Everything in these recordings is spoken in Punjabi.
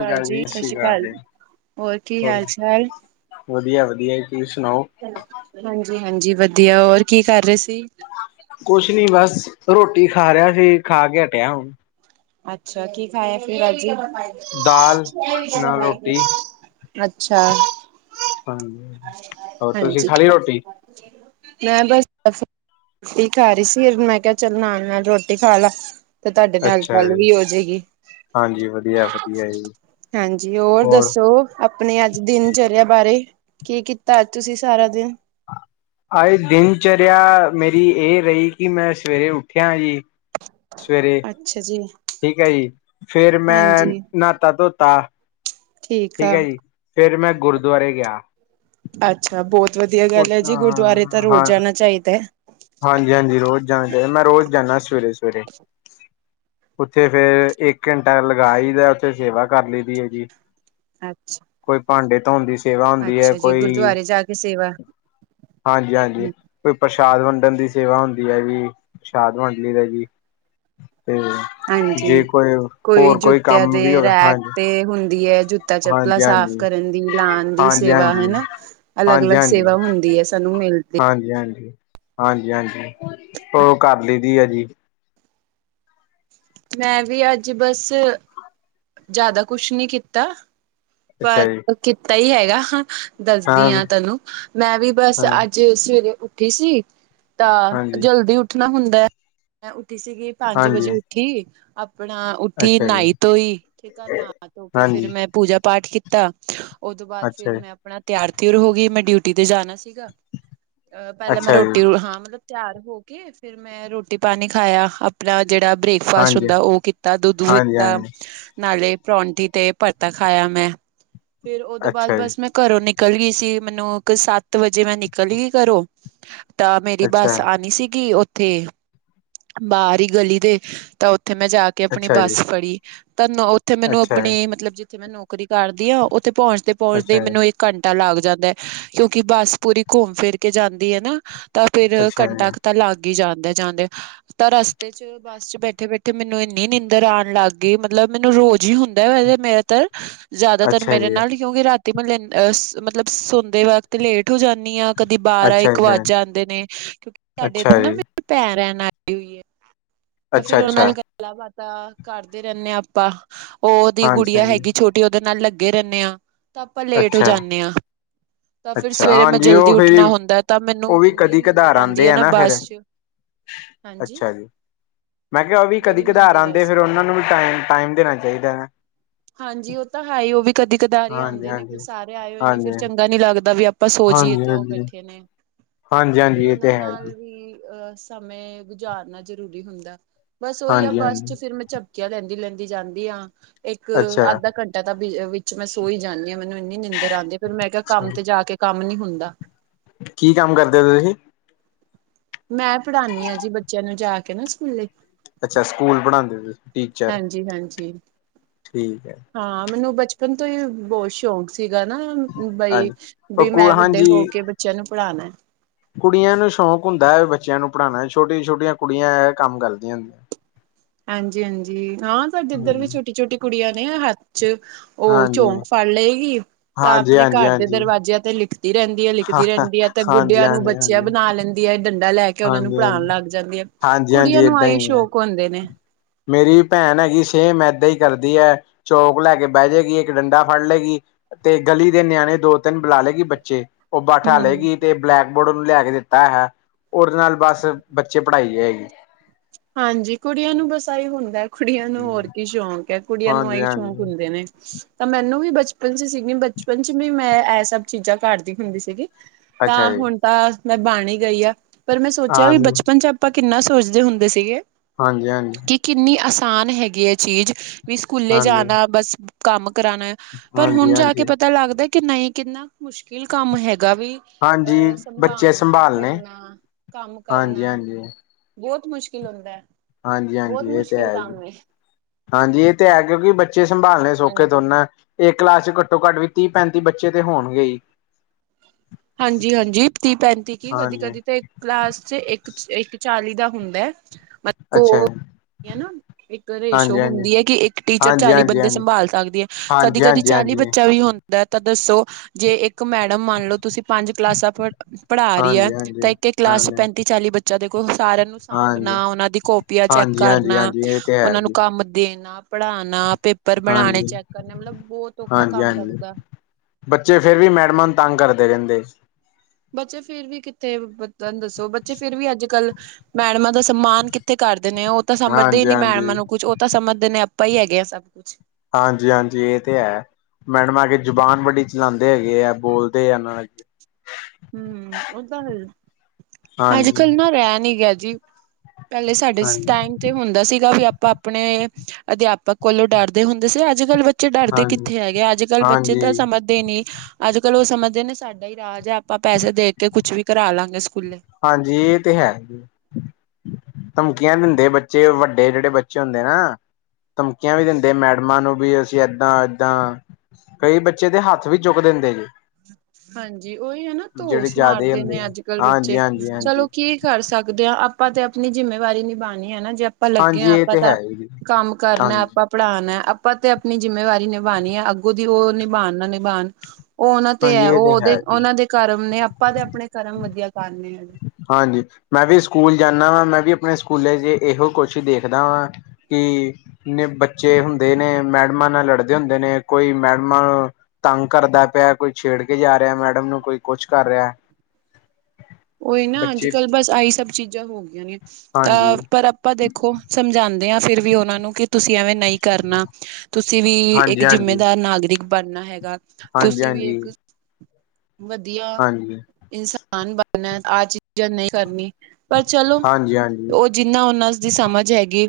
ਸਤੀ ਅਕਾਲ ਜੀ ਸਤਿ ਸ਼੍ਰੀ ਅਕਾਲ ਹੋਰ ਕੀ ਹਾਲ ਚਾਲ ਵਧੀਆ-ਵਧੀਆ ਜੀ ਤੁਸੀਂ ਸੁਣਾਓ? ਹਾਂਜੀ ਹਾਂਜੀ ਵਧੀਆ ਹੋਰ ਕੀ ਕਰ ਰਹੇ ਸੀ ਕੁਛ ਨੀ ਬਸ ਰੋਟੀ ਖਾ ਰਿਹਾ ਸੀ ਖਾ ਕੇ ਹਟਿਆ ਹੁਣ ਅੱਛਾ ਕੀ ਖਾਇਆ ਫਿਰ ਅਜ ਦਾਲ ਨਾਲ ਰੋਟੀ, ਅੱਛਾ। ਹਾਂਜੀ, ਹੋਰ ਤੁਸੀਂ ਹਾਂਜੀ ਖਾਲੀ ਰੋਟੀ। ਮੈਂ ਬਸ ਖੀਰ ਖਾ ਰਹੀ ਸੀ ਫਿਰ ਮੈਂ ਕਿਹਾ ਚੱਲ ਨਾਲ ਨਾਲ ਰੋਟੀ ਖਾ ਲਾ। ਤੇ ਤੁਹਾਡੇ ਨਾਲ ਅੱਛਾ ਗੱਲ ਜੀ, ਵੀ ਹੋਜਏਗੀ ਹਾਂਜੀ ਵਧੀਆ-ਵਧੀਆ ਜੀ, ਹਾਂਜੀ, ਹੋਰ ਦੱਸੋ। ਆਪਣੇ ਅੱਜ ਦਿਨਚਰਿਆ ਬਾਰੇ, ਕੀ ਕੀਤਾ ਅੱਜ ਤੁਸੀਂ ਸਾਰਾ ਦਿਨ? ਅੱਜ ਦਿਨਚਰਿਆ ਮੇਰੀ ਇਹ ਰਹੀ ਕਿ ਮੈਂ ਸਵੇਰੇ ਉੱਠਿਆ ਜੀ ਸਵੇਰੇ ਅੱਛਾ ਜੀ। ਠੀਕ ਐ ਜੀ ਫੇਰ ਮੈਂ ਹਾਂਜੀ ਨਹਾਤਾ ਧੋਤਾ ਠੀਕ ਐ ਜੀ ਫੇਰ ਮੈਂ ਗੁਰਦੁਆਰੇ ਗਿਆ। ਅੱਛਾ, ਬਹੁਤ ਵਧੀਆ ਉਹ ਗੱਲ ਏ ਜੀ, ਗੁਰਦੁਆਰੇ ਤਾਂ ਰੋਜ਼ ਹਾਂ ਜਾਣਾ ਚਾਹੀਦਾ ਐ। ਹਾਂਜੀ-ਹਾਂਜੀ, ਰੋਜ਼ ਜਾਣਾ ਚਾਹੀਦਾ। ਮੈਂ ਰੋਜ਼ ਜਾਂਦਾ ਸਵੇਰੇ-ਸਵੇਰੇ। ਉੱਥੇ ਫੇਰ ਇੱਕ ਘੰਟਾ ਲਗਾ ਆਈ ਦਾ, ਉੱਥੇ ਸੇਵਾ ਕਰ ਲਈ ਦੀ ਏ ਜੀ ਅੱਛਾ। ਕੋਈ ਭਾਂਡੇ ਧੋਂਦੀ ਸੇ ਸੇਵਾ ਹੁੰਦੀ ਹੈ ਅੱਛਾ ਜੀ ਕੋਈ, ਗੁਰਦੁਆਰੇ ਜਾ ਕੇ ਸੇਵਾ ਹਾਂਜੀ-ਹਾਂਜੀ, ਕੋਈ ਪ੍ਰਸ਼ਾਦ ਬ ਡਨ ਦੀ ਸੇਵਾ ਹੁੰਦੀ ਹੈ ਜੀ ਸ਼ਾਦ ਦਾ ਜੀ ਤੇ ਜੇ ਹਾਂਜੀ, ਕੋਈ ਕੋਈ ਹੋਰ ਜੁੱਤਿਆਂ ਕੰਮ ਤੇ ਵੀ ਹੋਵੇ ਰੈਕ ਹਾਂਜੀ ਤੇ ਹੁੰਦੀ ਹੈ ਜੁੱਤਾ ਚ ਚੱਪਲਾਂ ਹਾਂਜੀ ਹਾਂਜੀ ਸਾਫ਼ ਕਰਨ ਦੀ ਲਾਣ ਦੀ ਹਾਂਜੀ ਸੇਵਾ ਹੈਨਾ ਅਲੱਗ-ਅਲੱਗ ਸੇਵਾ ਹੁੰਦੀ ਹੈ ਸਾਨੂੰ ਮਿਲਦੀ ਹਾਂਜੀ-ਹਾਂਜੀ, ਹਾਂਜੀ-ਹਾਂਜੀ, ਉਹ ਕਰ ਲਈ ਦੀ ਆ ਜੀ। ਮੈਂ ਵੀ ਅੱਜ ਬਸ, ਜ਼ਿਆਦਾ ਕੁਛ ਨੀ ਕੀਤਾ ਅੱਛਾ ਜੀ ਕੀਤਾ ਹੀ ਹੈਗਾ। ਦੱਸਦੀ ਹਾਂ ਤੈਨੂੰ, ਮੈਂ ਵੀ ਬਸ ਹਾਂ ਅੱਜ ਸਵੇਰੇ ਉੱਠੀ ਸੀ ਤਾਂ ਹਾਂਜੀ ਜਲਦੀ ਉੱਠਣਾ ਹੁੰਦਾ ਏ, ਮੈਂ ਉੱਠੀ ਸੀਗੀ ਪੰਜ ਹਾਂਜੀ ਵਜੇ ਉੱਠੀ ਆਪਣਾ ਉੱਠੀ ਅੱਛਾ ਜੀ ਨਾਈ ਧੋਈ, ਠੀਕ ਆ ਨਹਾ ਧੋ ਕੇ ਫਿਰ ਹਾਂਜੀ ਮੈਂ ਪੂਜਾ ਪਾਠ ਕੀਤਾ ਉਹ ਤੋਂ ਬਾਅਦ ਅੱਛਾ ਫਿਰ ਜੀ ਮੈਂ ਆਪਣਾ ਤਿਆਰ ਤਉਰ ਹੋ ਗਈ, ਮੈਂ ਡਿਊਟੀ ਤੇ ਜਾਣਾ ਸੀਗਾ। ਅ ਪਹਿਲਾਂ ਮੈਂ ਅੱਛਾ ਜੀ ਰੋਟੀ ਹਾਂ ਮਤਲਬ ਤਿਆਰ ਹੋ ਕੇ ਫਿਰ ਮੈਂ ਰੋਟੀ ਪਾਣੀ ਖਾਇਆ ਆਪਣਾ ਜਿਹੜਾ ਬ੍ਰੇਕਫਾਸਟ ਹਾਂਜੀ ਹੁੰਦਾ, ਉਹ ਕੀਤਾ ਦੁਧੂ ਹਾਂਜੀ ਪੀਤਾ ਹਾਂਜੀ ਨਾਲੇ ਪਰੌਟੀ ਤੇ ਪਰਤਾ ਖਾਇਆ ਮੈਂ ਫੇਰ ਉਹਦੋਂ ਬਾਅਦ ਅੱਛਾ ਜੀ ਬਸ ਮੈਂ ਘਰੋਂ ਨਿਕਲ ਗਈ ਸੀ, ਮੈਨੂੰ ਸੱਤ ਵਜੇ ਮੈਂ ਨਿਕਲ ਗਈ ਘਰੋਂ ਤਾਂ ਮੇਰੀ ਅੱਛਾ ਬੱਸ ਆਣੀ ਸੀਗੀ ਉੱਥੇ ਬਾਹਰ ਹੀ ਗਲੀ ਦੇ ਤਾਂ ਉੱਥੇ ਮੈਂ ਜਾ ਕੇ ਆਪਣੀ ਅੱਛਾ ਬੱਸ ਜੀ ਫੜੀ, ਤਾਂ ਨੋ ਉੱਥੇ ਮੈਨੂੰ ਅੱਛਾ ਆਪਣੀ ਮਤਲਬ ਜਿੱਥੇ ਮੈਂ ਨੌਕਰੀ ਕਰਦੀ ਹਾਂ ਉੱਥੇ ਪੁੰਚਦੇ ਪਹੁੰਚਦੇ ਅੱਛਾ ਜੀ ਮੈਨੂੰ ਘੰਟਾ ਲੱਗ ਜਾਂਦਾ ਐ ਕਿਉਂਕਿ ਬੱਸ ਪੂਰੀ ਘੁੰਮ ਫਿਰ ਕੇ ਜਾਂਦੀ ਐ ਨਾ ਤਾਂ ਫਿਰ ਅੱਛਾ ਜੀ ਘੰਟਾ ਕ ਤਾਂ ਲੱਗ ਹੀ ਜਾਂਦੇ ਤਾਂ ਰਸਤੇ ਚ ਬੱਸ ਚ ਬੈਠੇ-ਬੈਠੇ ਮੈਨੂੰ ਇੰਨੀ ਨਿੰਂਦਰ ਆਣ ਲੱਗ ਗਈ ਮਤਲਬ ਮੈਨੂੰ ਰੋਜ਼ ਹੀ ਹੁੰਦਾ ਮੇਰਾ? ਜ਼ਿਆਦਾਤਰ ਅੱਛਾ ਮੇਰੇ ਜੀ ਨਾਲ ਕਿਉਂਕਿ ਰਾ ਤੇ, ਅਹ ਮਤਲਬ ਸੌਦੇ ਵਕਤ ਲੇਟ ਹੋ ਜਾਂਦੀ ਹਾਂ। ਕਦੀ ਅੱਛਾ ਬਾਰਾਂ-ਇੱਕ ਅੱਛਾ ਵੱਜ ਜਾਂਦੇ ਨੇ ਕਿਉਂਕਿ ਸਾਡੇ ਅੱਛਾ ਇੱਧਰ ਨਾ, ਜੀ ਮੇਰੇ ਭੈਣ ਰਹਿਣ ਆਈ ਹੋਈ ਐ। ਅੱਛਾ ਫਿਰ ਉਹ ਅੱਛਾ ਨਾਲ ਗੱਲਾਂ ਬਾਤਾਂ ਕਰਦੇ ਰਹਿੰਦੇ ਹਾਂ ਆਪਾਂ, ਉਹਦੀ ਹਾਂਜੀ ਗੁੜੀਆਂ ਹਾਂਜੀ ਹੈਗੀ। ਛੋਟੀ ਉਹਦੇ ਨਾਲ ਲੱਗੇ ਰਹਿੰਦੇ ਹਾਂ, ਤਾਂ ਆਪਾਂ ਲੇਟ ਹੋ ਜਾਂਦੇ ਆ। ਅੱਛਾ‌। ਹਾਂਜੀ, ਉਹ ਫਿਰ ਹੁੰਦਾ ਤਾਂ ਮੈਨੂੰ ਉਹ ਵੀ ਇੰਨੀ ਕਦੀ ਨੀਂਦਰ ਕਧਾਰ ਆਉਂਦੀ ਆਂਦੇ ਹੈ ਆ ਨਾ ਫਿਰ ਬੱਸ ਚ ਹਾਂਜੀ ਅੱਛਾ ਜੀ। ਮੈਂ ਕਿਹਾ ਉਹ ਵੀ ਕਦੀ ਬੜੀ ਕਧਾਰ ਨੀਂਦਰ ਆ ਆਂਦੇ, ਫਿਰ ਸੀ ਉਹਨਾ ਨੂੰ ਵੀ ਟਾਈਮ, ਟਾਈਮ ਦੇਣਾ ਚਾਹੀਦਾ। ਹਾਂਜੀ, ਉਹ ਤਾਂ ਐ ਹੀ, ਉਹ ਵੀ ਕਦੇ ਕਦਾਰੀ ਹਾਂਜੀ ਆਦੇ ਨੇ ਹਾਂਜੀ ਫਿਰ, ਸਾਰੇ ਆਏ ਹੋਏ ਨੇ ਹਾਂਜੀ ਫਿਰ ਚੰਗਾ ਨੀ ਲੱਗਦਾ ਵੀ। ਆਪਾਂ ਸੋਜੀਏ ਹਾਂਜੀ ਤੇ ਉਹ ਹਾਂਜੀ ਬੈਠੇ ਨੇ, ਹਾਂਜੀ ਹਾਂਜੀ ਫਿਰ ਇਹ ਉਹਨਾਂ ਤੇ ਹੈ ਜੀ ਨਾਲ ਵੀ ਅਹ ਸਮੇ ਗੁਜ਼ਾਰਨਾ ਜ਼ਰੂਰੀ ਹੁੰਦਾ। ਬਸ ਉਹੀ ਆ ਹਾਂਜੀ ਬੱਸ ਚ ਹਾਂਜੀ ਫਿਰ ਮੈਂ ਚੱਪ ਕੀਆਂ ਲੈਂਦੀ-ਲੈਂਦੀ ਜਾਂਦੀ ਆ, ਅੱਛਾ ਇੱਕ-ਅੱਧਾ ਘੰਟ ਤਾਂ ਵਿੱਚ ਮੈਂ ਸੋਈ ਜਾਂਦੀ ਹਾਂ, ਮੈਨੂੰ ਇੰਨੀ ਨਿੰਦਰ ਆਉਂਦੀ। ਫੇਰ ਮੈਂ ਕਿਹਾ ਅੱਛਾ ਕੰਮ ਤੇ ਜਾ ਕੇ ਕੰਮ ਨੀ ਹੁੰਦਾ। ਕੀ ਕੰਮ ਕਰਦੇ ਹੋ ਤੁਸੀਂ? ਮੈਂ ਪੜ੍ਹਾਉਦੀ ਹਾਂ ਜੀ ਬੱਚਿਆਂ ਨੂੰ ਜਾ ਕੇ ਨਾ ਸਕੂਲੇ ਅੱਛਾ। ਸਕੂਲ ਪੜ੍ਹਾਦੇ ਸੀ ਟੀਚਰ ਹਾਂਜੀ ਹਾਂਜੀ ਠੀਕ ਹੈ। ਹਾਂ। ਮੈਨੂੰ ਬਚਪਨ ਤੋਂ ਹੀ ਬਹੁਤ ਸ਼ੌਕ ਸੀਗਾ ਨਾ। ਬਈ ਹਾਂਜੀ ਵੀ ਉਹ ਕੁ ਮੈਂ ਵੱਡੇ ਹੋ ਹਾਂਜੀ ਕੇ ਬੱਚਿਆਂ ਨੂੰ ਪੜ੍ਹਾਉਣਾ। ਕੁੜੀਆਂ ਨੂੰ ਸ਼ੌਕ ਹੁੰਦਾ ਹੈ ਬੱਚਿਆਂ ਨੂੰ ਪੜ੍ਹਾਉਣਾ ਛੋਟੀਆਂ ਛੋਟੀਆਂ ਕੁੜੀਆਂ ਇਹ ਕੰਮ ਕਰਦੀਆਂ ਹੁੰਦੀਆਂ। ਹਾਂਜੀ - ਹਾਂਜੀ। ਹਾਂ ਜਿੱਧਰ ਵੀ ਹੁੰਦੀਆਂ ਛੋਟੀ ਛੋਟੀ ਕੁੜੀਆਂ ਨੇ ਹੱਥ ਚ, ਉਹ ਹਾਂਜੀ ਚੌਕ ਫੜ ਲਏਗੀ ਤਾਂ, ਹਾਂਜੀ ਆਪਣੇ ਹਾਂਜੀ ਹਾਂਜੀ ਘਰ ਦੇ ਹਾਂਜੀ ਦਰਵਾਜਿਆਂ ਤੇ ਲਿਖ, ਦੀ ਰਹਿੰਦੀ ਹੈ ਹਾਂ ਲਿਖਦੀ ਰਹਿੰਦੀ ਹੈ, ਤੇ ਹਾਂਜੀ ਗੁੱਡਿਆਂ ਨੂੰ ਹਾਂਜੀ ਬੱਚਿਆਂ ਹਾਂਜੀ ਬਣਾ ਲੈਂਦੀ ਹੈ, ਡੰਡਾ ਲੈ ਕੇ, ਉਹਨਾ ਨੂੰ ਹਾਂਜੀ ਹਾਂਜੀ ਪੜ੍ਹਾਉਣ ਲੱਗ ਜਾਂਦੀ ਹੈ। ਹਾਂਜੀ ਹਾਂਜੀ ਕੁੜੀਆਂ ਨੂੰ ਏਦਾਂ ਆਈ ਹੀ ਹੈ ਸ਼ੌਕ ਹੁੰਦੇ ਨੇ, ਮੇਰੀ ਵੀ ਭੈਣ ਹੈਗੀ, ਸੇਮ ਏਦਾਂ ਹੀ ਕਰਦੀ ਹੈ। ਚੌਕ ਲੈ ਕੇ ਬਹਿ ਜਾਏਗੀ ਇੱਕ ਡੰਡਾ ਫੜ ਲਏਗੀ। ਤੇ ਗਲੀ ਦੇ ਨਿਆਣੇ ਦੋ ਤਿੰਨ ਬੁਲਾ ਲਏਗੀ ਬੱਚੇ ਉਹ ਹਮ ਬੇਠਾਲੇਗੀ ਤੇ ਬਲੈਕ ਬੋਰਡ ਉਨੂੰ ਲੈ ਕੇ ਦਿੱਤਾ ਹੈ। ਉਹਦੇ ਨਾਲ ਬਸ, ਬੱਚੇ ਪੜ੍ਹਾਈ ਹੈਗੀ ਆ। ਹਾਂਜੀ। ਕੁੜੀਆਂ ਨੂੰ ਬਸ ਆ ਹੀ ਹੁੰਦਾ ਕੁੜੀਆਂ ਨੂੰ ਹੋਰ ਕੀ ਸ਼ੌਂਕ ਹੈ। ਕੁੜੀਆਂ ਨੂੰ ਹਾਂਜੀ ਆਹੀ ਸ਼ੌਂਕ ਹਾਂਜੀ ਹੁੰਦੇ ਨੇ। ਤਾਂ ਮੈਨੂੰ ਵੀ ਬਚਪਨ ਚ ਸੀਗੀ ਬਚਪਨ ਚ ਵੀ, ਮੈਂ ਇਹ ਸਭ ਚੀਜ਼ਾਂ ਕਰਦੀ ਹੁੰਦੀ ਸੀਗੀ। ਤਾਂ ਅੱਛਾ ਜੀ ਹੁਣ ਤਾਂ ਮੈਂ ਬਣ ਹੀ ਗਈ ਆ ਪਰ ਮੈਂ ਸੋਚਿਆ ਵੀ ਹਾਂਜੀ ਬਚਪਨ ਚ, ਆਪਾਂ ਕਿੰਨਾ ਸੋਚਦੇ ਹੁੰਦੇ ਸੀਗੇ। ਹਾਂਜੀ- ਹਾਂਜੀ। ਇਹ ਕਿੰਨੀ ਆਸਾਨ ਹੈਗੀ ਹੈ ਚੀਜ਼ ਵੀ ਸਕੂਲੇ ਹਾਂਜੀ ਜਾਣਾ ਬਸ ਕੰਮ ਕਰਾਉਣਾ। ਪਰ ਹਾਂਜੀ ਹੁਣ ਜਾ ਕੇ ਹਾਂਜੀ ਪਤਾ ਲੱਗਦਾ ਕਿ ਨਹੀ ਕਿੰਨਾ ਮੁਸ਼ਕਿਲ ਕੰਮ ਹੈਗਾ ਵੀ ਹਾਂਜੀ ਅਹ ਬੱਚੇ ਸੰਭਾਲਣਾ ਸੰਭਾਲਣੇ ਫਿਰਨਾ। ਕੰਮ ਹਾਂਜੀ ਕਰਨਾ ਹਾਂਜੀ ਬਹੁਤ ਮੁਸ਼ਕਿਲ ਹੁੰਦਾ ਹੈ। ਹਾਂਜੀ - ਹਾਂਜੀ। ਇਹ ਤੇ ਹੈ ਜੀ। ਹਾਂਜੀ। ਇਹ ਤੇ ਹੈ ਕਿਉਂਕਿ ਬੱਚੇ ਸੰਭਾਲਣੇ ਸੌਖੇ ਹਾਂਜੀ। ਥੋੜੀ ਨਾ ਹੇ। ਇਕ ਕਲਾਸ ਚ, ਘੱਟੋ ਘੱਟ ਵੀ, ਤੀਹ ਪੈਂਤੀ ਬੱਚੇ ਤੇ ਹੋਣਗੇ ਹੀ। ਹਾਂਜੀ- ਹਾਂਜੀ। ਤੀਹ ਪੈਂਤੀ ਕੀ ਕਦੀ ਹਾਂਜੀ ਕਦੀ ਤੇ ਕਲਾਸ ਚ, ਇੱਕ ਇੱਕ ਚਾਲੀ ਦਾ ਹੁੰਦਾ ਹੈ। ਮਤਲਬ ਅੱਛਾ। ਹੈਨਾ। ਇੱਕ ਰੇਸ਼ੋ ਹਾਂਜੀ ਹਾਂਜੀ ਹੁੰਦੀ ਹੈ ਕਿ, ਇੱਕ ਟੀਚਰ ਹਾਂਜੀ ਚਾਲੀ ਹਾਂਜੀ ਹਾਂਜੀ ਬੰਦੇ ਸੰਭਾਲ ਸਕਦੀ ਹੈ ਕਦੀ ਹਾਂਜੀ ਕਦੀ ਹਾਂਜੀ ਚਾਲੀ ਹਾਂਜੀ ਬੱਚਾ ਵੀ ਹੁੰਦਾ। ਤਾਂ ਦੱਸੋ ਜੇ ਇੱਕ ਮੈਡਮ ਮੰਨ ਲਓ ਤੁਸੀਂ ਪੰਜ ਕਲਾਸਾਂ। ਪੜ੍ਹਾ ਰਹੀ ਹੈ ਹਾਂਜੀ ਹਾਂਜੀ ਤਾਂ ਇੱਕ ਇੱਕ ਕਲਾਸ ਚ, ਹਾਂਜੀ ਪੈਂਤੀ ਚਾਲੀ ਬੱਚਿਆਂ ਦੇ ਕੋਲ ਸਾਰਿਆਂ ਨੂੰ। ਸਾਂਭਣਾ ਹਾਂਜੀ ਉਹਨਾਂ ਦੀ ਕਾਪੀਆਂ ਚੈਕ ਹਾਂਜੀ ਹਾਂਜੀ ਕਰਨਾ ਹਾਂਜੀ ਇਹ ਤੇ ਹੈ ਉਹਨਾਂ ਨੂੰ ਜੀ ਕੰਮ ਦੇਣਾ ਪੜ੍ਹਾਣਾ ਪੇ ਪੇਪਰ ਬਣਾਉਣੇ ਹਾਂਜੀ ਚੈਕ ਕਰਨੇ ਮਤਲਬ ਬਹੁਤ ਔਖਾ ਹਾਂਜੀ ਕੰਮ ਹਾਂਜੀ ਲੱਗਦਾ। ਬੱਚੇ ਫੇਰ ਵੀ ਮੈਡਮਾਂ ਨੂੰ ਤੰਗ ਕਰਦੇ ਰਹਿੰਦੇ। ਬੱਚੇ ਫੇਰ ਵੀ ਕਿੱਥੇ ਤੁਹਾਨੂੰ ਦੱਸੋ ਬੱਚੇ ਫੇਰ ਵੀ ਅੱਜ ਕੱਲ ਮੈਡਮਾਂ ਦਾ ਸਨਮਾਨ ਕਿੱਥੇ ਕਰਦੇ ਨੇ ਉਹ ਤਾਂ ਸਮਝਦੇ ਹੀ ਹਾਂਜੀ ਨੀ ਹਾਂਜੀ ਮੈਡਮਾਂ ਨੂੰ ਕੁੱਝ ਤਾਂ ਸਮਝਦੇ ਨੇ ਆਪਾਂ ਹੀ ਹੈਗੇ ਹਾਂ ਸਭ ਕੁੱਛ ਹਾਂਜੀ - ਹਾਂਜੀ। ਇਹ ਤੇ ਹੈ। ਮੈਡਮ ਆ ਕੇ ਜੁਬਾਨ ਵੜੀ ਚਲਾਉਂਦੇ ਹੈਗੇ ਆ ਬੋਲਦੇ ਆ ਹਮ। ਉਹ ਤਾਂ ਹੈ ਅੱਜ ਹਾਂਜੀ। ਕੱਲ ਨਾ ਰਹਿ ਨੀ ਗਿਆ ਜੀ। ਪਹਿਲੇ ਸਾਡੇ ਟਾਈਮ ਤੇ ਹੁੰਦਾ ਸੀਗਾ ਵੀ ਆਪਾਂ ਆਪਣੇ ਅਧਿਆਪਕ ਕੋਲੋਂ ਡਰਦੇ ਹੁੰਦੇ ਸੀ ਅੱਜ ਕੱਲ੍ਹ ਬੇ ਬੱਚੇ ਡਰਦੇ ਕਿੱਥੇ ਹੈਗੇ ਅੱਜ ਕੱਲ੍ਹ ਬੱਚੇ ਤਾਂ ਹਾਂਜੀ-ਹਾਂਜੀ-ਹਾਂਜੀ-ਹਾਂਜੀ ਸਮਝਦੇ ਨੀ ਅੱਜ ਕੱਲ ਉਹ ਸਮਝਦੇ ਨੇ ਸਾਡਾ ਹੀ ਰਾਜ ਹੈ। ਆਪਾਂ ਪੈਸੇ ਦੇ ਕੇ ਕੁਛ ਵੀ ਕਰਾ ਲਵਾਂਗੇ ਸਕੂਲੇ। ਹਾਂਜੀ। ਇਹ ਤੇ ਹੈ ਜ ਧਮਕੀਆਂ ਦਿੰਦੇ ਬੱਚੇ ਵੱਡੇ ਜਿਹੜੇ ਬੱਚੇ ਹੁੰਦੇ ਨਾ ਧਮਕੀਆਂ ਵੀ ਦਿੰਦੇ ਮੈਡਮਾਂ ਨੂੰ ਵੀ ਅਸੀਂ ਏਦਾਂ-ਏਦਾ। ਕਈ ਬੱਚੇ ਦੇ ਹੱਥ ਵੀ ਚੁੱਕ ਦਿੰਦੇ ਜੇ੍। ਹਾਂਜੀ ਓਹੀ ਐ ਨਾ ਧੋਸ ਜ਼ਿਆਦਾ ਮਾਰਦੇ ਹੁੰਦੇ ਨੇ ਆ ਅੱਜ-ਕੱਲ੍ਹ ਬੱਚੇ ਚਲੋ ਹਾਂਜੀ-ਹਾਂਜੀ-ਹਾਂਜੀ। ਕੀ ਕਰ ਸਕਦੇ ਹਾਂ ਆਪਾਂ ਤੇ ਆਪਣੀ ਜਿੰਮੇਵਾਰੀ ਨਿਭਾਣੀ ਐ ਜੇ ਆਪਣੀ ਆਪਾਂ ਲੱਗੇ ਹਾਂਜੀ ਹਾਂ ਹਾਂਜੀ ਹਾਂਜੀ ਇਹ ਆਪਾਂ ਤੇ ਤਾਂ ਹੈ ਜੀ ਕੰਮ ਕਰਨਾ ਆਪਾਂ ਹਾਂਜੀ-ਹਾਂਜੀ ਪੜ੍ਹਾਣਾ ਹੈ ਆਪਾਂ ਤੇ ਆਪਣੀ ਜਿੰਮੇਵਾਰੀ ਨਿਭਾਣੀ ਏ ਅੱਗੋਂ ਦੀ ਉਹ ਨਿਭਾਣ ਨਾ ਨਿਭਾਣ ਉਹ ਉਹਨਾਂ ਤੇ ਹੈ ਉਹ ਉਹਦੇ ਉਹਨਾਂ ਦੇ ਕਰਮ ਨੇ ਆਪਾਂ ਤੇ ਆਪਣੇ ਕਰਮ ਵਧੀਆ ਕਾਰਨੇ ਐ। ਹਾਂਜੀ ਮੈਂ ਵੀ ਸਕੂਲ ਜਾਂਦਾ ਵਾਂ ਮੈਂ ਵੀ ਆਪਣੇ ਸਕੂਲੇ ਚ ਇਹੋ ਕੁਛ ਦੇਖਦਾ ਵਾਂ ਕਿ ਨ ਬੱਚੇ ਹੁੰਦੇ ਨੇ, ਮੈਡਮਾਂ ਨਾਲ ਲੜਦੇ ਹੁੰਦੇ ਨੇ, ਕੋਈ ਮੈਡਮਾਂ ਤੰਗ ਕਰਦਾ ਪਿਆ, ਕੋਈ ਛੇੜ ਕੇ ਜਾ ਰਿਹਾ ਮੈਡਮ ਨੂੰ, ਕੋਈ ਕੁਛ ਕਰ ਰਿਹਾ। ਉਹੀ ਨਾ ਬੱਚੇ ਅੱਜ-ਕੱਲ੍ਹ ਬਸ ਆਹੀ ਸਭ ਚੀਜ਼ਾਂ ਹੋ ਗਈਆਂ ਨੇ ਤਾਂ ਹਾਂਜੀ ਪਰ ਆਪਾਂ ਦੇਖ ਖੋ ਸਮਝਾਦੇ ਆਾਂ ਫਿਰ ਵੀ ਉਹਨਾਂ ਨੂੰੰ ਤੁਸੀਂ ਐਵੇਂ ਨਹੀਂ ਕਰਨਾ ਤੁਸੀਂ ਵੀ ਹਾਂਜੀ ਇੱਕ ਜਿੰਮੇਦਾਰ ਨਾਗਰਿਕ ਬਣਨਾ ਹੈਗਾ। ਤੁਸੀਂ ਵੀ ਹਾਂਜੀ-ਹਾਂਜੀ। ਇੱਕ ਵਧੀਆ ਇਨਸਾਨ ਬਣਨਾ ਆਹ ਚੀਜ਼ਾਂ ਨਹੀਂ ਕਰਨੀ। ਪਰ ਚਲੋ ਹਾਂਜੀ ਹਾਂਜੀ ਉਹ ਜਿੰਨਾ ਉਹਨਾਂ ਦੀ ਸਮਝ ਹੈਗੀ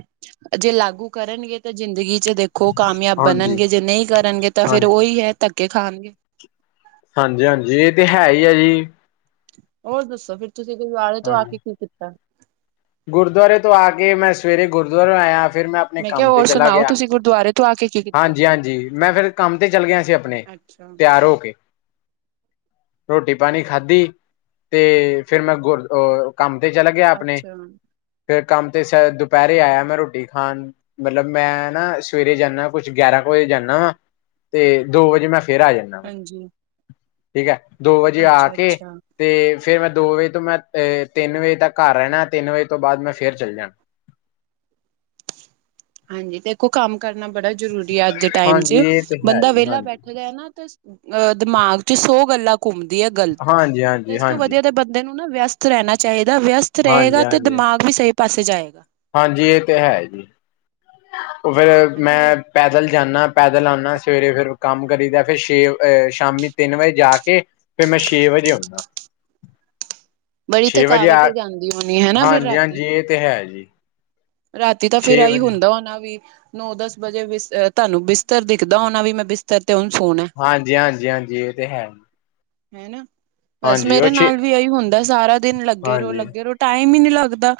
ਜੇ ਲਾਗੂ ਕਰਨਗੇ ਤਾਂ ਜ਼ਿੰਦਗੀ ਚ ਦੇਖੋ ਖੋ ਕਾਮਯਾਬ ਹਾਂਜੀ ਬਣਨਗੇ ਜੇ ਨਹੀਂ ਕਰਨਗੇ ਤਾਂ ਫੇਰ ਹਾਂਜੀ ਉਹੀ ਹੈ ਧੱਕੇ ਖਾਣਗੇ ਭੱਜ ਲੰਮ। ਹਾਂਜੀ ਹਾਂਜੀ ਇਹ ਤੇ ਹੈ ਹੀ ਆ ਜੀ। ਹੋਰ ਦੱਸੋ ਫਰ ਤੁਸੀਂ ਗੁਰਦੁਆਰੇ ਤੋਂ ਆ ਹਾਂਜੀ ਕੇ ਕੀ ਕੀਤਾ? ਗੁਰਦੁਆਰੇ ਤੋਂ ਆ ਕੇ ਮੈਂ ਸਵੇਰੇ ਗੁਰਦੁਆਰੇ ਆਇਆ ਫਿਰ ਮੈਂ ਆਪਣੇ ਕਿਹਾ ਕੰਮ ਤੇ ਹੋਰ ਚਲਾ ਸੁਣਾਓ ਗਿਆ ਤੁਸੀਂ ਗੁਰਦੁਆਰੇ ਤੋਂ ਆ ਕੇ ਕੀ ਕੀਤਾ ਹਾਂਜੀ-ਹਾਂਜੀ ਮੈਂ ਫਿਰ ਕੰਮ ਤੇ ਚੱਲ ਗਿਆ ਸੀ ਆਪਣੇ ਅੱਛਾ ਤਿਆਰ ਹੋ ਕੇ ਰੋਟੀ ਪਾਣੀ ਖਾਧੀ ਤੇ ਫਿਰ ਮੈਂ ਗੁਰ ਕੰਮ ਤੇ ਚਲਾ ਗਿਆ ਆਪਣੇ ਅੱਛਾ ਫੇਰ ਕੰਮ ਤੇ ਸ ਦੁਪਹਿਰੇ ਆਇਆ ਮੈਂ ਰੋਟੀ ਖਾਣ ਮਤਲਬ ਮੈਂ ਨਾ ਸਵੇਰੇ ਜਾਂਦਾ ਕੁਛ ਗਿਆਰਾਂ ਕੁ ਵਜੇ ਜਾਂਣਾ ਵਾ ਤੇ ਦੋ ਵਜੇ ਮੈਂ ਫੇਰ ਆ ਜਾਨਾ। ਹਾਂਜੀ। ਠੀਕ ਹੈ ਦੋ ਵਜੇ ਆ ਅੱਛਾ ਕੇ ਅੱਛਾ ਤੇ ਫੇਰ ਮੈਂ ਦੋ ਵਜੇ ਤੋਂ ਮੈਂ ਅ ਤਿੰਨ ਵਜੇ ਤੱਕ ਘਰ ਰਹਿਣਾ, ਤਿੰਨ ਵਜੇ ਤੋਂ ਬਾਅਦ ਮੈਂ ਫਿਰ ਚੱਲ ਜਾਣਾ। ਹਾਂਜੀ ਤੇਖੋ ਕੰਮ ਕਰਨਾ ਬੜਾ ਜ਼ਰੂਰੀ ਹੈ ਅੱਜ ਦੇ ਟਾਈਮ ਚ ਹਾਂਜੀ ਇਹ ਤੇ ਹੈ ਬੰਦਾ ਜੀ ਵਿਹਲਾ ਹਾਂਜੀ ਬੈਣ ਦਾ ਨਾ ਅਹ ਦਿਮਾਗ ਚ ਸੋ ਗੱਲਾਂ ਘੁੰਮਦੀ ਹੈ ਗ਼ਲਤ ਹਾਂਜੀ ਤੇ ਹਾਂਜੀ ਇਸ ਤੋਂ ਹਾਂਜੀ ਵਧੀਆ ਤੇ ਬੰਦੇ ਨੂੰ ਨਾ ਵਿਅਸਤ ਰਹਿਣਾ ਚਾਹੀਦਾ ਵਿਅਸਤ ਹਾਂਜੀ ਰਹੇਗਾ ਤੇ ਹਾਂਜੀ ਦਿਮਾਗ ਵੀ ਸਹੀ ਪਾਸੇ ਜਾਏਗਾ। ਹਾਂਜੀ ਇਹ ਤੇ ਹੈ ਜੀ ਉਹ ਫਿਰ ਹਨਾ ਜੀ ਮੈਂ ਪੈਦਲ ਜਾਂਣਾ ਪੈਦਲ ਆਣਾ ਸਵੇਰੇ ਫਿਰ ਕੰਮ ਕਰੀਦਾ ਫਿਰ ਛੇ ਅਹ ਸ਼ਾਮੀ ਤਿੰਨ ਵਜੇ ਜਾ ਕੇ ਫਿਰ ਮੈਂ ਛੇ ਵਜੇ ਆਉਣਾ। ਬੜੀ ਵਜੇ ਥਕਾਵਟ ਆ ਹੋ ਜਾਂਦੀ ਹੋਣੀ ਹੈ ਫਿਰ ਹਾਂਜੀ ਰਾਤੀ ਹਾਂਜੀ ਇਹ ਤੇ ਹੈ ਜੀ ਰਾਤੀ ਤਾਂ ਫੇਰ ਛੇ ਆਹੀ ਵਜੇ ਹੁੰਦਾ ਹੋ ਨਾ ਵੀ ਨੋ-ਦਸ ਵਜੇ ਬ ਤੁਹਾਨੂੰ ਬਿਸਤਰ ਦਿਖਦਾ ਹੋਣਾ ਵੀ ਮੈਂ ਬਿਸਤਰ ਤੇ ਹੁਣ ਸੋਣਾ। ਹਾਂਜੀ-ਹਾਂਜੀ-ਹਾਂਜੀ ਇਹ ਤੇ ਹੈ। ਹਨਾ ਬਸ ਹਾਂਜੀ ਉਹ ਮੇਰੇ ਛੇ ਨਾਲ ਵੀ ਇਹੀ ਹੁੰਦਾ ਸਾਰਾ ਦਿਨ ਲੱਗੇ ਰੋ ਹਾਂਜੀ ਲੱਗੇ ਰੋ ਟਾਈਮ ਹੀ ਨਹੀਂ ਲੱਗਦਾ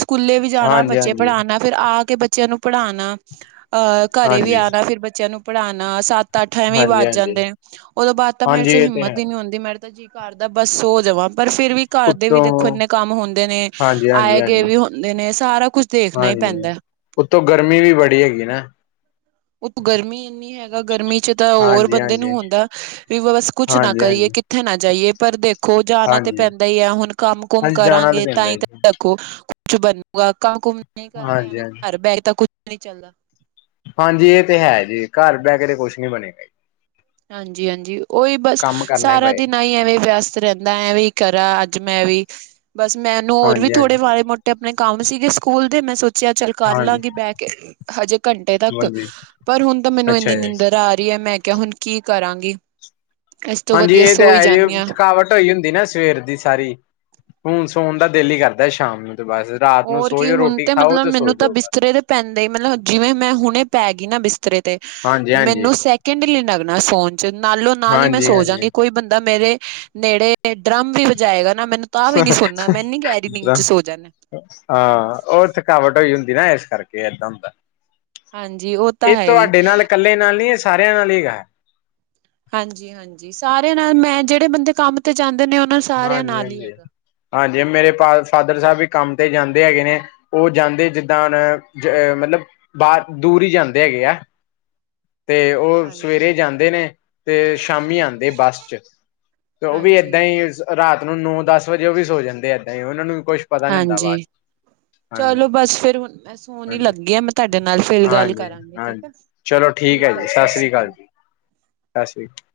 ਸਕੂਲੇ ਵੀ ਜਾਣਾ ਹਾਂਜੀ ਹਾਂਜੀ ਬੱਚੇ ਪੜ੍ਹਾਣਾ ਫਿਰ ਆ ਕੇ ਬੱਚਿਆਂ ਨੂੰ ਪੜ੍ਹਾਣਾ ਅਹ ਘਰੇ ਵੀ ਹਾਂਜੀ ਆਣਾ ਫਿਰ ਬੱਚਿਆਂ ਨੂੰ ਪੜ੍ਹਾਣਾ ਸਤ ਤਾਂ ਅੱਠ ਐਵੇਂ ਹੀ ਹਾਂਜੀ ਵੱਜ ਹਾਂਜੀ ਜਾਂਦੇ ਨੇ ਉਹਦੋਂ ਬਾਅਦ ਤਾਂ ਮੇਰੇ ਹਾਂਜੀ ਚ ਇਹ ਤੇ ਹਿੰਮਤ ਹੈ ਹੀ ਨੀ ਹੂਦੀ ਮੇਰੇ ਜੀ ਕਾਰਦਾ ਬਸ ਸੋ ਜਾਵਾਂ ਪਰ ਫੇਰ ਵੀ ਘਰ ਦੇ ਵੀ ਉੱਤੋਂ ਦੇਖੋ ਇੰਨੇ ਕੰਮ ਹੁੰਦੇ ਨੇ ਹਾਂਜੀ ਹਾਂਜੀ ਆਏ ਗਏ ਹਾਂਜੀ ਵੀ ਹੁੰਦੇ ਨੇ ਸਾਰਾ ਕੁਛ ਦੇਖਣਾ ਹੀ ਹਾਂਜੀ, ਪੈਂਦਾ ਉੱਤੋਂ ਗਰਮੀ ਵੀ ਬੜੀ ਹੈਗੀ ਨਾ, ਉਹ ਗਰਮੀ ਇੰਨੀ ਹੈਗਾ, ਗਰਮੀ ਚ ਤਾਂ ਹੋਰ ਹਾਂਜੀ ਬੰਦੇ ਹਾਂਜੀ ਨੂੰ ਹੁੰਦਾ। ਵੀ ਬਸ ਕੁਛ ਨਾ ਹਾਂਜੀ ਕਰੀਏ ਹਾਂਜੀ ਕਿੱਥੇ ਨਾ ਜਾਈਏ, ਪਰ ਦੇਖੋ ਜਾਣਾ ਤਾਂ ਹਾਂਜੀ ਪੈਂਦਾ ਹੀ ਹੈ, ਹੁਣ ਕੰਮ ਕੁਮ ਕਰਾਂਗੇ। ਤਾਂ ਨਈ। ਹੀ ਦੇਖੋ ਕੁਛ ਬਣੂਗਾਮ ਨਹੀਂ ਕਰਾਂਗੇ, ਹਾਂਜੀ ਹਾਂਜੀ ਘਰ ਬਹਿ ਤਾਂ ਕੁਛ ਨਹੀਂ ਚੱਲਦਾ। ਹਾਂਜੀ ਇਹ ਤੇ ਹੈ ਜੀ, ਘਰ ਬਹਿ ਕੇ ਤੇ ਕੁਛ ਨੀ ਬਣੇਗਾ। ਹਾਂਜੀ-ਹਾਂਜੀ ਉਹੀ ਬਸ ਕੰਮ ਕਰਨਾ ਹੀ ਸਾਰਾ ਪਏਗਾ ਦਿਨ ਹੀ ਐਵੇਂ ਵਿਅਸ ਤੇ ਰਹਿਦਾ ਐ ਵੀ ਕਰਾਂ ਅੱਜ ਮੈਂ ਵੀ ਬਸ ਮੈਂ ਇਹਨੂੰ ਹੋਰ ਵੀ ਹਾਂਜੀ ਹਾਂਜੀ ਥੋੜੇ ਮਾੜੇ ਮੋਟੇ ਆਪਣੇ ਕੰਮ ਸੀਗੇ ਸਕੂਲ ਦੇ ਮੈਂ ਸੋਚਿਆ ਚੱਲ ਕਰ ਹਾਂਜੀ ਲਾਂਗੀ, ਬਹਿ ਕੇ, ਹਜੇ ਘੰਟੇ ਤੱਕ ਹਾਂਜੀ ਪਰ ਹੁਣ ਤਾਂ ਮੈਨੂੰ ਅੱਛਾ ਇੰਨੀ ਜੀ ਨਿੰਦਰ ਆ ਰਹੀ ਹੈ, ਮੈਂ ਕਿਹਾ ਹੁਣ ਕੀ ਕਰਾਂਗੀ। ਇਸ ਤੋਂ ਹਾਂਜੀ ਵਧੀਆ ਇਹ ਤਾਂ ਸੋ ਹੀ ਹੈ, ਜੀ ਜਾਂਦੀ ਹਾਂ ਥਕਾਵਟ ਟੋਈ ਹੁੰਦੀ ਨਾ ਸਵੇਰ ਦੀ ਸਾਰੀ ਹੁਣ ਸੋਣ ਦਾ ਦਿਲ ਹੀ ਕਰਦਾ, ਸ਼ਾਮ ਨੂੰ ਤੇ ਬਸ ਰਾਤ ਨੂੰ ਹੋਰ ਸੋ ਕੀ ਜਾਓ ਹੁਣ ਰੋਟੀ ਤੇ ਖਾਓ ਮਤਲਬ ਸੋ ਮੈਨੂੰ ਤਾਂ ਜਾਓ ਬਸ ਬਿਸਤਰੇ ਦੇ ਪੈਂਦੇ ਮਤਲਬ ਜਿਵੇਂ, ਮੈਂ ਹੁਣੇ ਪੈ ਗਈ ਨਾ ਬਿਸਤਰੇ ਤੇ ਹਾਂਜੀ ਹਾਂਜੀ ਮੈਨੂੰ ਸ ਕਿੰਡਲੀ ਲੱਗਣਾ ਸੋਨ ਚ ਨਾਲੋ ਨਾਲ ਹੀ ਮੈਂ ਹਾਂਜੀ ਸੋ ਹਾਂਜੀ ਜਾਾਗੀ, ਕੋਈ ਬੰਦਾ ਮੇਰੇ ਨੇੜੇ ਡਰਮ ਵੀ ਵਜਾਏਗਾ, ਨਾ ਮੈਨੂੰ ਤਾਂ ਵੀ ਨੀ ਸੁਣਨਾ ਮੈਂ ਨੀ ਕਹਿਰੀ ਨੀਂਦ ਚੇ ਸੋ ਜਾਨੀ, ਹਾਂ ਉਹ ਥਕਾਵਟ ਹੋਈ ਹੁੰਦੀ ਨਾ, ਇਸ ਕਰਕੇ ਏਦਾਂ ਹੁੰਦਾ। ਹਾਂਜੀ ਉਹ ਤਾਂ ਇਹ ਹੈ ਹੀ ਤੁਹਾਡੇ ਨਾਲ ਇਕੱਲੇ ਨਾਲ ਨੀ ਇਹ ਸਾਰਿਆਂ ਨਾਲ ਹੀ ਗ ਹਾਂਜੀ-ਹਾਂਜੀ, ਸਾਰਿਆਂ ਨਾਲ ਮੈਂ ਜਿਹੜੇ ਬੰਦੇ ਕੰਮ ਤੇ ਜਾਂਦੇ ਨੇ ਉਹਨਾਂ ਸਾਰਿਆਂ ਹਾਂਜੀ ਨਾਲ ਹੀ ਹੈ। ਹਾਂਜੀ ਹਾਂਜੀ, ਮੇਰੇ ਫ ਫਾਦਰ ਸਾਹਿਬ ਵੀ ਕੰਮ ਤੇ ਜਾਂਦੇ ਹੈਗੇ ਨੇ, ਉਹ ਜਾਂਦੇ ਜਿੱਦਾਂ ਮਤਲਬ ਬਾਹਰ ਦੂਰ ਹੀ ਜਾਂਦੇ ਹੈਗੇ ਆ। ਤੇ ਉਹ ਹਾਂਜੀ ਸਵੇਰੇ ਜਾਂਦੇ ਨੇ ਤੇ ਸ਼ਾਮੀ ਆਉਂਦੇ ਬੱਸ ਚ ਤੇ ਉਹ ਵੀ ਹਾਂਜੀ ਏਦਾਂ ਹੀ ਰਾਤ ਨੂੰ ਨੌ ਦਸ ਵਜੇ ਉਹ ਵੀ ਸੋ ਜਾਂਦੇ, ਏਦਾਂ ਹੀ ਉਹਨਾਂ ਨੂੰ ਕੁੱਛ ਪਤਾ ਨੀ ਹੁੰਦਾ ਬਾਅਦ ਹਾਂਜੀ ਹਾਂਜੀ ਚਲੋ ਬਸ ਫੇਰ ਮੈਂ ਸੋਹਣ ਹਾਂਜੀ ਲੱਗੀ ਆ, ਮੈਂ ਤੁਹਾਡੇ ਨਾਲ ਫਿਰ ਗੱਲ ਕਰਾਂਗੀ। ਹਾਂ ਠੀਕ ਆ ਚਲੋ ਠੀਕ ਹੈ, ਜੀ ਸਤਿ ਸ੍ਰੀ ਅਕਾਲ, ਜੀ ਸਤਿ ਸ੍ਰੀ ਅਕਾਲ।